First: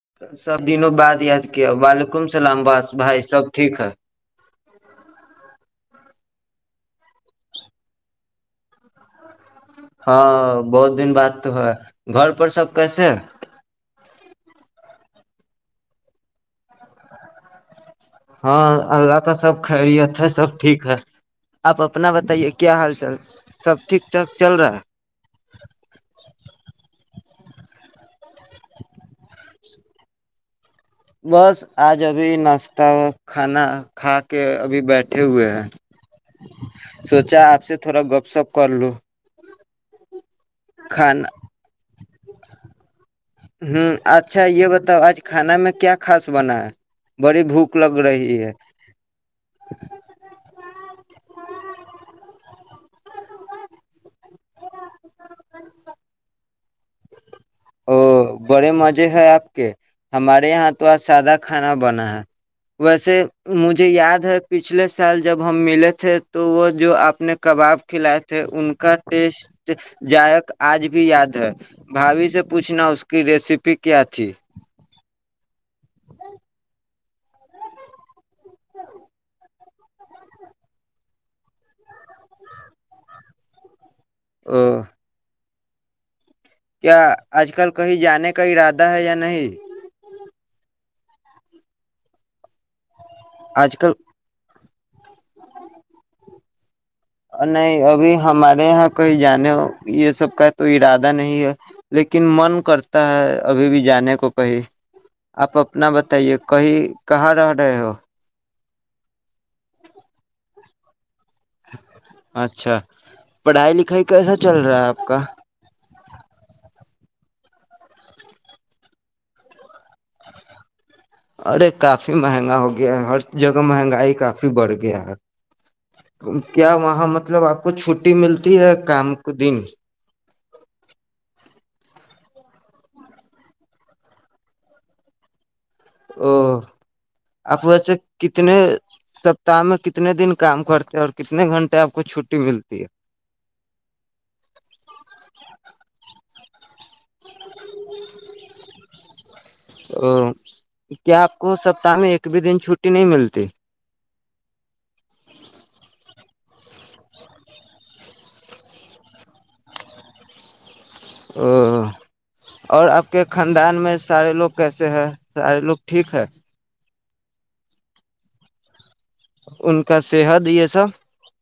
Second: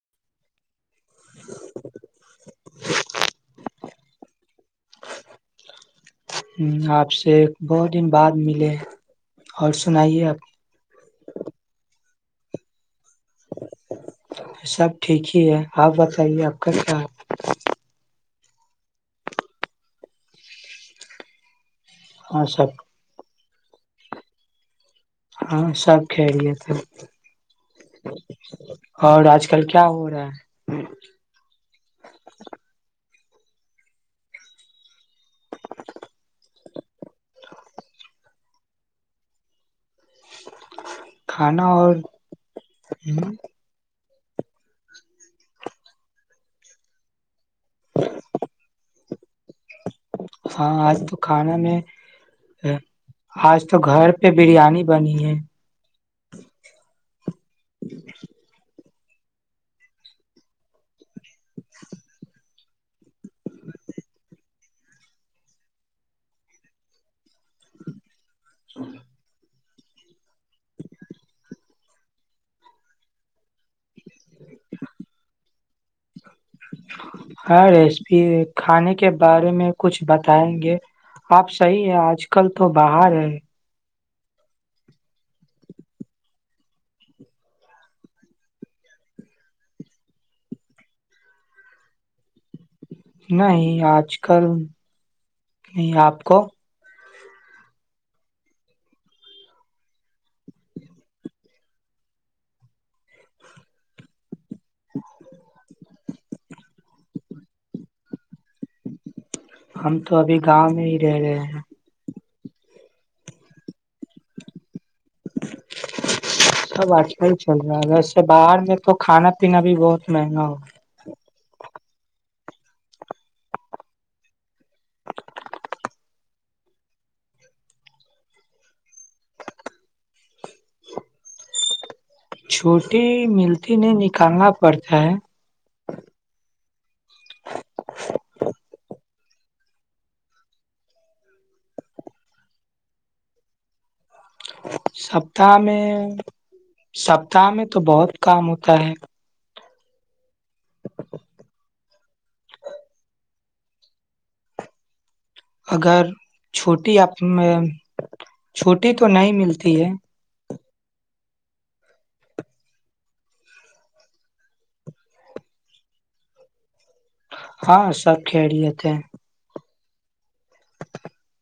[inaudible] سب دنوں بعد یاد کیا وعلیکم السلام بس بھائی سب ٹھیک ہے [unintelligible] ہ آپ سے بہت دن بعد ملے اور سنائیے ہاں آپ بہت دن بعد تو ہے گھر پر سب کیسے سب ٹھیک ہی ہے آپ بتائیے آپ کا کیا ہے ہاں اللہ کا سب خیریت ہے سب ٹھیک ہے آپ اپنا ہاں بتائیے سب کیا حال چال سب ٹھیک ٹھاک چل رہا ہے ہاں سب کھیرییے تھ اور آج کل کیا ہو رہا ہے بس آج ابھی ناشتہ کھانا کھا کے ابھی بیٹھے ہوئے ہیں سوچا آپ سے تھوڑا گپ سپ کر لو کھانا اور ہ ہ اچھا یہ بتاؤ آج کھانا میں کیا خاس بنا ہے بڑی بھوک لگ رہی ہے ہاں آج تو کھانا میں آج تو گھر پہ بریانی بنی ہے [unintelligible] او بڑے مزے ہے آپ کے ہمارے یہاں تو آ سادہ کھانا بنا ہے ویسے مجھے یاد ہے پچھلے سال جب ہم ملے تھے تو وہ جو آپ نے کباب کھلائے [unintelligible] تھ ان کا ٹیسٹ [unintelligible] جائق آج بھی یاد ہے بھاوھی سے پوچھنا اس کا [unintelligible] کی ریسیپی کیا تھی [unintelligible] ہاں ریسپی کھانے کے بارے میں کچھ بتائیں گے آپ صحیح ہیں آج کل تو باہر ہے [unintelligible] [unintelligible] [unintelligible] کیا آج کل کہیں جانے کا ارادہ ہے یا نہیں [unintelligible] نہیں آج کل [unintelligible] نہیں آپ کو [unintelligible] نہیں ابھی ہمارے یہاں کہیں جانے ہو یہ سب کا تو ارادہ نہیں ہے لیکن من کرتا ہے ابھی بھی جانے کو کہیں آپ اپنا بتائیے کہیں کہاں رہ رہے ہو [unintelligible] ہم تو ابھی گاؤں میں ہی [unintelligible] [unintelligible] [unintelligible] اچھا پڑھائی لکھائی [unintelligible] کیسا چل رہا ہے آپ کا سب اچھا ہی [unintelligible] چل رہا ہے ویسے باہر میں تو کھانا پینا بھی بہت مہنگا ہو [unintelligible] ارے کافی مہنگا ہو گیا ہے ہر جگہ مہنگائی کافی [unintelligible] ک بڑھ گ آار [unintelligible] کیا وہاں مطلب آپ کو چھٹی ملتی یا کام کے دن [unintelligible] چھوٹی ملتی نہیں نکالنا پڑتا ہے [unintelligible] [unintelligible] [unintelligible] اف وے کتنے [unintelligible] سپتاہ میں کتنے دن کام کرتے ہیں اور کتنے گھنٹے آپ کو چھٹی ملتی ہے [unintelligible] سپتا میں سپتاہ میں تو بہت کام ہوتا ہے [unintelligible] ا کیا آپ کو سپتااہ میں ایک بھی دن چھٹی نہیں ملتی [unintelligible] اگر چھوٹی آ میں چھوٹی تو نہیں ملتی ہے [unintelligible] او اور آپ کے خاندان میں سارے لوگ کیسے ہیں سارے لوگ ٹھیک ہے [unintelligible] ہاں سب کھیڑی تھ ہیں [unintelligible] ان کا صحت یہ سب [unintelligible]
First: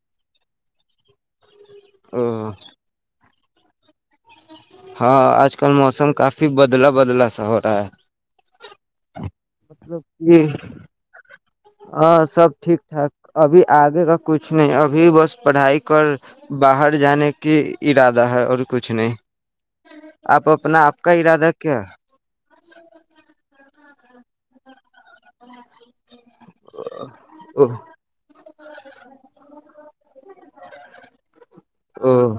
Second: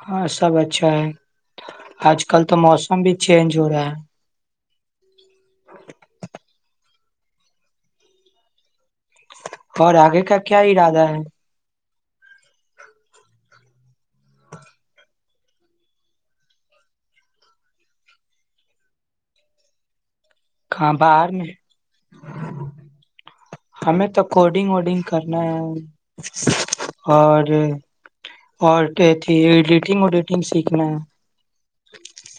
ہاں سب اچھا ہے [unintelligible] آج او کل تو موسم بھی [unintelligible] چ جو ہو رہا ہے [unintelligible] [inaudible] [unintelligible] ہاں آج کل موسم کافی بدلاب [unintelligible] بدلا سا ہو رہا ہے [unintelligible] اور مطلب آگے کا کہ کیا ارادہ ہے [unintelligible] ہاں سب ٹھیک ٹھاک ابھی آگے کا کچھ نہیں ابھی بس پڑھائی کر باہر جانے کی ارادہ ہے اور کچھ نہیں [unintelligible] آپ اپنا کہاں آپ کا باہر ارادہ میں کیا [unintelligible] ہمیں تو کوڈنگ ووڈنگ [unintelligible] کرنا ہے اور او اور کہتی ایڈیٹنگ وڈیٹنگ سیکھنا ہے [unintelligible] او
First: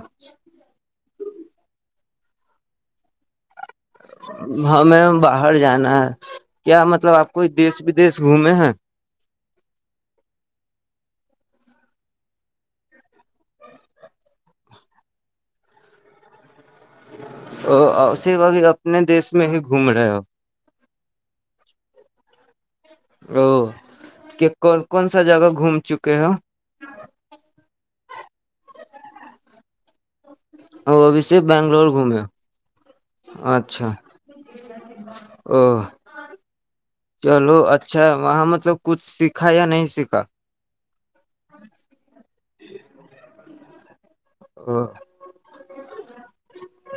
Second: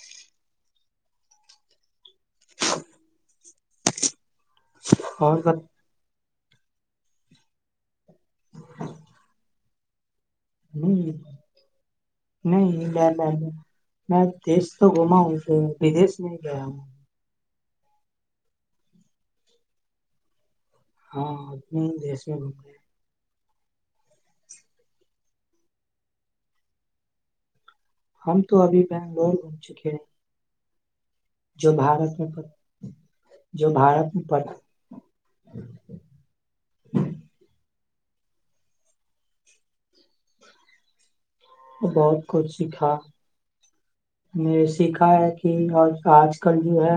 ہمیں اور باہر بت- جانا ہے کیا مطلب آپ کوئی دیش بدیش گھومے ہیں نہیں میں دیش تو گھما ہوں بدیش نہیں گیا ہوں ا صرف ابھی اپنے دیس میں ہی گھوم رہے ہو ہاں انے دی میں گوم او کہ کون کون سا جگہ گھوم چکے ہو ہم تو ابھی بنگلور گھوم چکے ہیں [unintelligible] ا ابھی سے جو بنگلور بھارت گھومے میں پڑ- جو اچھا بھارت میں پڑا او چلو اچھ اچھا وہاں مطلب کچھ سیکھا یا نہیں سیکھا بہت کچھ سیکھا میں او سیکھا ہے کہ اور آج کل جو ہے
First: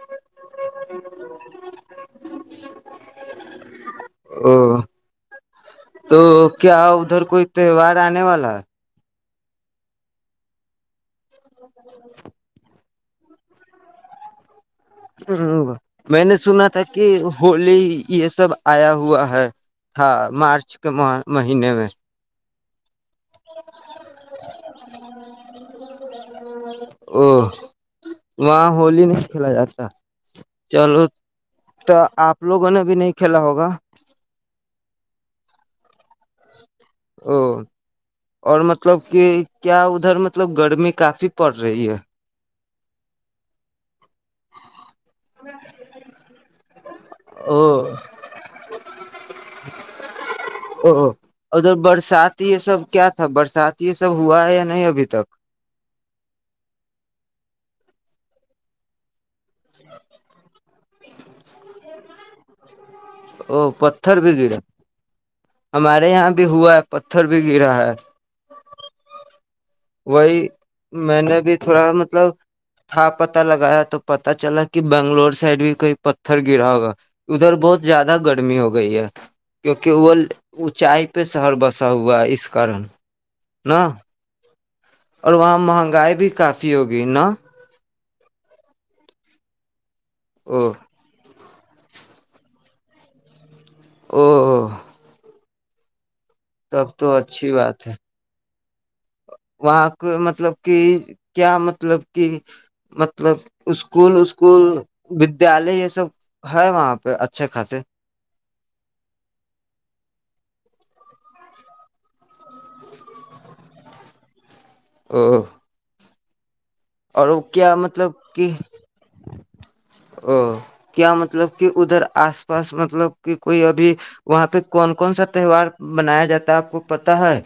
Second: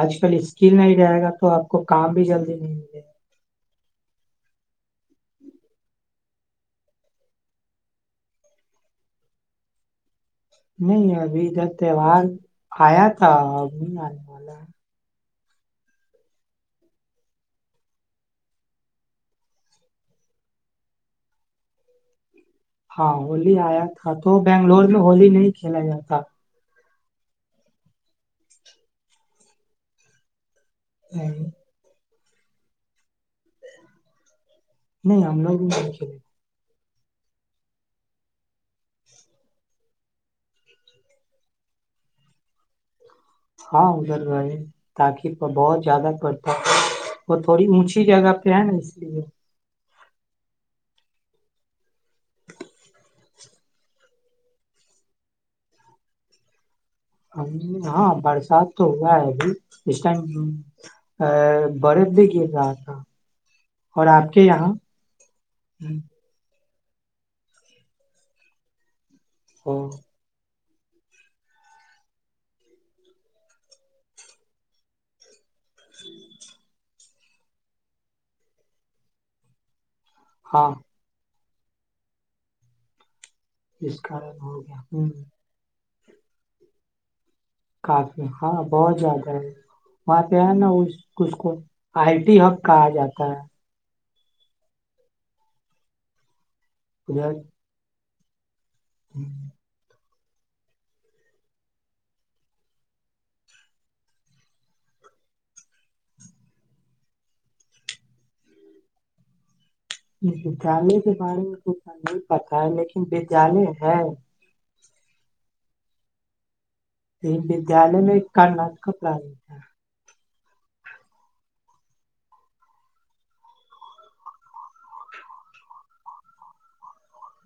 آج کل اسکل نہیں رہے گا تو آپ کو کام بھی جلدی نہیں ملے گا او تو کیا ادھر کوئی تہوار آنے والا نہیں ابھی تے و آیا تھا م آ ملا ہ میں نے سنا تھا کہ ہولی یہ سب آیا ہوا ہے تھا مارچ کے مہینے میں ہاں ہولی آیا تھا تو بنگلور میں ہولی نہیں کھیلا جاتا او وہاں ہولی نہیں کھیلا جاتا چلو تو آپ لوگوں نے بھی نہیں کھیلا ہوگا نہیں آنا ب کھیے [unintelligible] او [unintelligible] اور مطلب کہ کیا ادھر مطلب گرمی کافی پڑ رہی ہے ہاں [inaudible] ھر تاکہ بہت زیادہ بتاک وہ او تھوڑی اونچی جگہ پہ ہے نا اس لیے او ادھر برسات یہ سب کیا تھا برسات یہ سب ہوا ہے یا نہیں ابھی تک ہاں برسات تو ہوا ہے [unintelligible] اسسٹ [unintelligible] ا بڑے د گے ج تھا ا اور پتھر آپ بھی کے گرا یہاں ہوں، ہمارے یہاں بھی ہوا پتھر بھی گرا ہے او، وہی [unintelligible] میں نے بھی تھوڑا مطلب تھا پت لگایا تو پتا چلا کہ بنگلور سے سائڈ بھی کوئی پتھر گرا ہوگا ادھر بہت زیادہ گرمی ہو گئی ہے کیکہ کیول ہاں اونچائی پہ شہر بسا ہوا اس کارن نا اس کارن ہو گیا [unintelligible] اور وہاں مہنگا گائے بھی کافی ہوگی نا کافی ہاں بہت زیادہ ہے وہاںات ہے او نا اس اس کو سلامت آئی ڈٹی ہب کہا جاتا ہے او تب تو ادھر اچھی بات ہے وہاں [inaudible] مطلب کہ کیا مطلب کہ مطلب اسکول اسسکول ودیالے یہ سب ہے وہاں پہ اچھے خاصے ودیالیہ کے بارے میں کچھ نہیں پتا ہے لیکن ودیالیہ ہے [inaudible] اور یہ وہ کیا ودیالیہ مطلب میں ایک کہ کرناٹک پرارمب تھا او کیا مطلب کہ ادھر آس پاس مطلب کہ کوئی ابھی وہاں پہ کون کون سا تہوار منایا جاتا ہے آپ کو پتا ہے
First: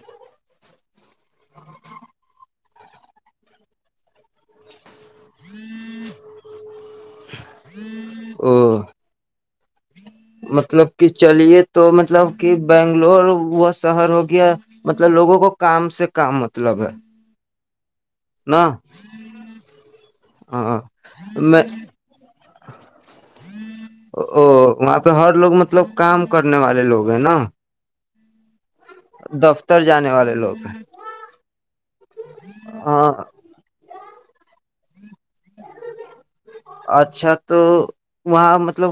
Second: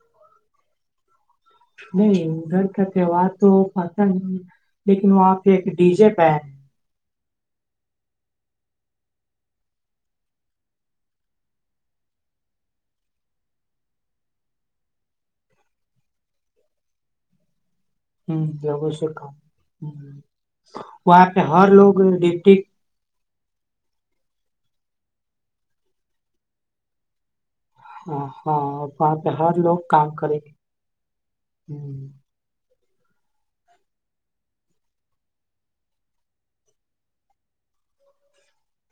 نہیں گھر کا تہوار تو پتا نہیں لیکن وہاں پہ ایک ڈی جے پہ او [inaudible] مطلب کہ چلیے تو مطلب کہ بنگلور وہا شہر ہو گیا مطلب لوگوں کو کام سے کام مطلب ہے ہ نا لگوں سے کام ہاں وہاں پہ میں ہر لوگ ڈپٹ [unintelligible] او وہاں پہ ہر لوگ مطلب کام کرنے والے لوگ ہیں نا ہاں ہاں وہاں پہ ہر لوگ دفتر کام جانے والے کریں گے لوگ ہ ہاں اچھا تو وہاں مطلب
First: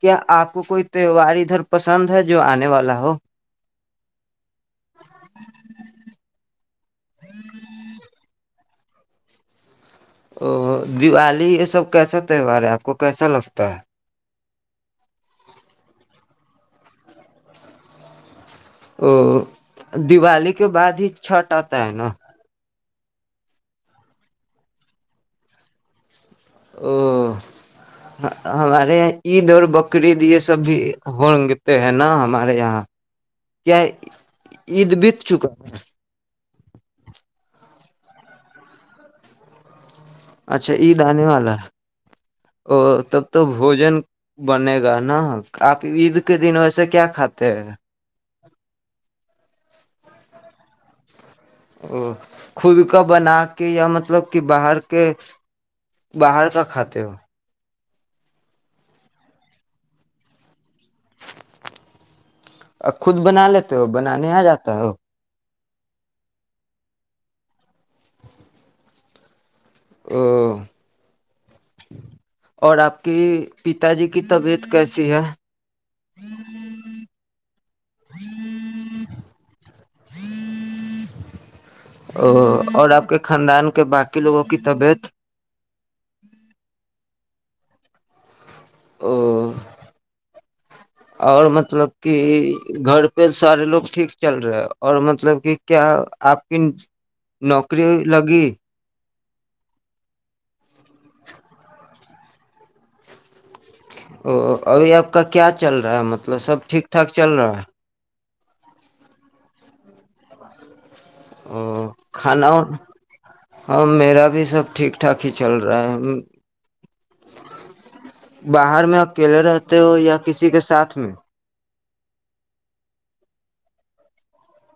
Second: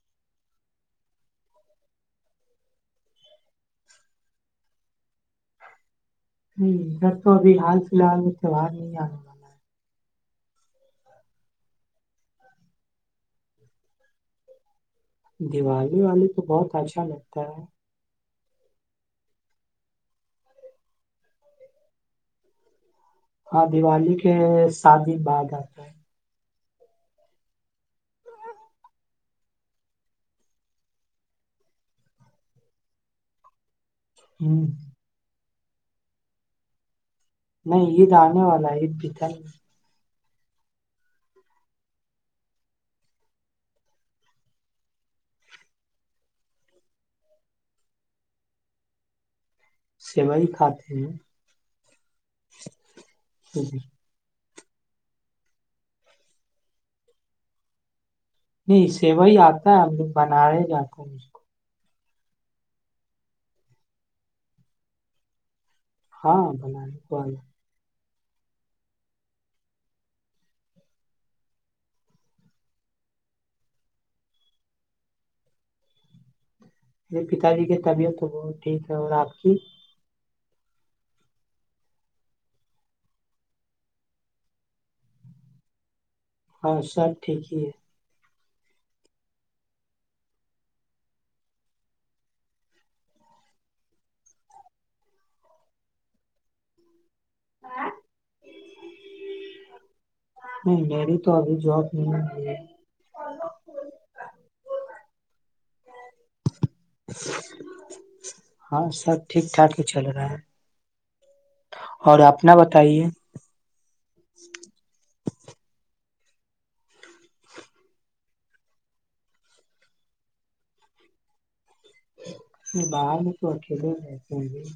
کیا آپ کو کوئی تہوار ادھر پسند ہے جو آنے والا ہو س تو ابھی حال فی الحال تہوہار ج ہے او دیوالی یہ سب کیسا تہوار ہے آپ کو کیسا لگتا ہے دیوالی والے تو بہت اچھا لگتا ہے او دیوالی کے بعد ہی چھٹ آتا ہے نا ہاں دیوالی کے ساتن بعد آتا ہے او ہمارے یہاں عید اور بقرید یہ سب بھی ہگتے ہیں نا ہمارے یہاں کیا نہیں عید بیت چکا ہے نہیں عید آنے والا ہے عید بتر اچھا عید آنے والا ا تب تو بوجن بنے گا نا آپ عید کے دن ویسے کیا کھاتے ہیں سوئی کھاتے ہیں او خود کا بنا کے ہیں یا مطلب کہ باہر کے باہر کا کھاتے ہو نہیں سیو ہی آتا ہے ہم لوگ بنایا جاتا ہے کو ا خود بنا لیتے ہو بنانے آ جاتا ہو ہاں بنے کو او اور آپ کی پتا جی کی طبیعت کیسی ہے میرے پتا جی کی طبیعت تو بہت ٹھیک ہے اور آپ کی او اور آپ کے خاندان کے باقی لوگوں کی طبیعت ہاں سب ٹھیک ہی ہے او اور مطلب کہ گھر پہ سارے لوگ ٹھیک چل رہے اور مطلب کہ کیا آپ کی نوکری لگی نہیں میری تو ابھی جاب نہیں ہوئی او ابھی آپ کا کیا چل رہا ہے مطلب سب ٹھیک ٹھاک چل رہا ہے ہاں سب ٹھیک ٹھاک ہی چل رہا ہے او اور کھانا اپنا وا بتائیے ہاں میرا بھی سب ٹھیک ٹھاک کھیچل رہا ہے باہر میں اکیلے رہتے ہو یا کسی کے ساتھ میں باہر میں تو اکیلے رہس ہیں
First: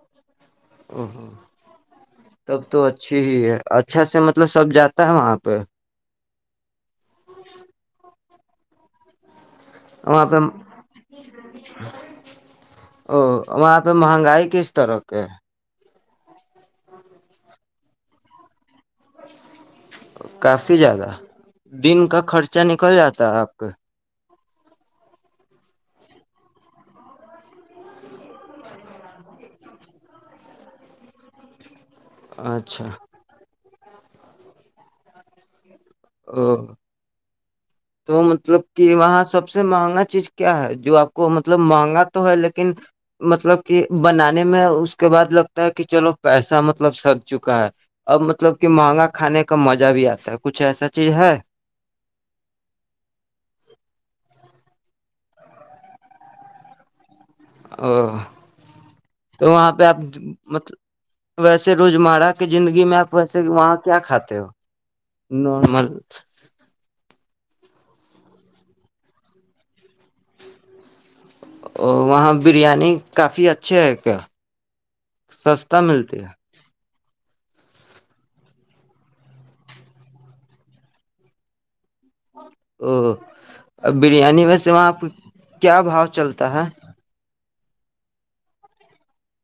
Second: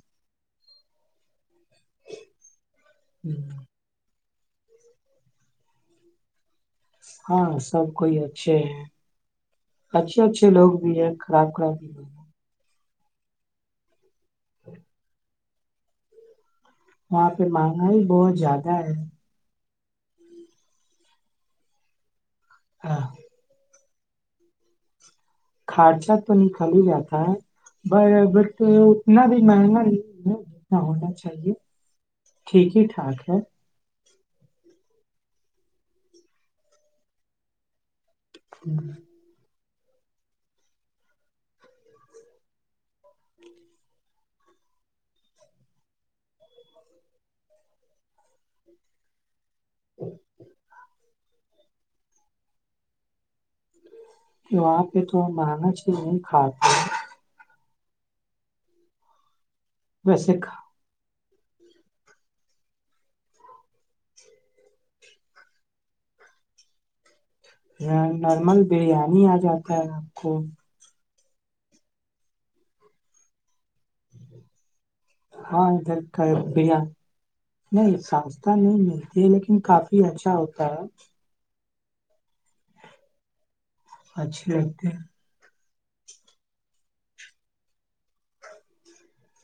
[inaudible] تب تو اچھی ہی ہے ہوں، اچھا سے مطلب مطلب سب جاتا ہے وہاں پہ ہاں سب کوئی ہے اچھا اچھے وہاں پہ اچھے لوگ بھی ہیں خراب خراب بھی لوگ ہیں او وہاں پہ مہنگائی کس طرح کے ہے وہاں پہ مہنگا ہی بہت زیادہ ہے کافی زیادہ دن کا خرچ چ نہیں کوئی ہاں۔ آاتتا ہے آپ کا خرچہ تو نکل ہی جاتا ہے ا وہ اتنا بھی مہنگا نہیں ہے جتنا ہونا چاہیے کا ٹھیک ہی اچھا ٹھاک ہے او تو مطلب کہ وہاں سب سے س سے مہنگا چیز کیا ہے جو آپ کو مطلب مہنگا تو ہے لیکن مطلب کہ بنایا ے میں اس کے بعد لگتا ہے کہ چلو پیسا مطلب سد چکا ہے اب مطلب کہ مہنگا کھانے کا کا مزہ بھی آتا ہے کچھ ایسا ہے تو وہاں پہ تھوڑا مہنگا چیز نہیں کھاتا اورو تو وہاں پہ آپ ویسے مط ویسے روز مرہ کی زندگی میں اپ ویسے وہاں کیا کھاتے ہو نارمل نارمل بریانی ا جاتا ہے اپ کو او وہاں بریانی کافی اچ اچھا ہے کیا ہاں سستا ادھر ملتا کا ہے بریانی نہیں سستا نہیں ملتی ہے لیکن کافی اچھا ہوتا ہے او ا بریانی اچھے میں سے لگتے وہاں آپ ہیں کیا بھاؤ چلتا ہے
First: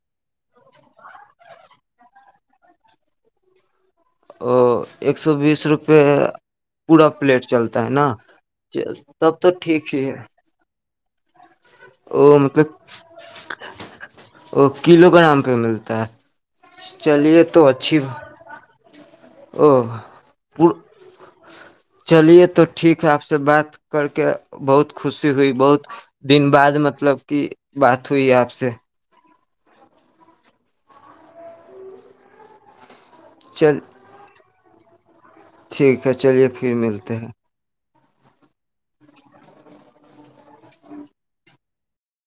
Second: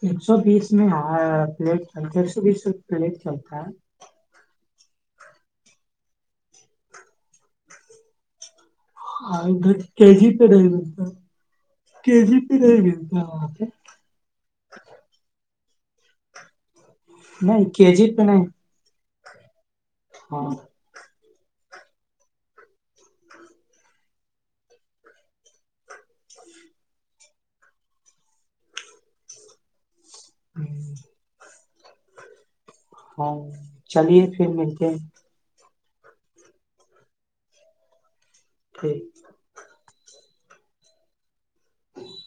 ایک سو بیس میں پلیٹ چل ہے ایک سو بیس رو پلیٹ چلتا ہے تو ایک سو بیس روپئے پورا پلیٹ چلتا ہے نا آ تب دھر کے جی پہ دے گ [inaudible] ا مطلب وہاں پہ وہ کلو کا نام ق ملتا ہے چلیے تو نہیں کے اچھی جی پہ نہیں او ہاں چلیے تو ٹھیک ہے آپ سے بات کر کے بہت خوشی ہوئی بہت دن بعد مطلب کہ بات ہوئی آپ سے [inaudible] ہاں چل چلیے پھر ملتے ہیں ٹھیک ہے چلیے پھر ملتے ہیں ٹھیک [inaudible] [inaudible]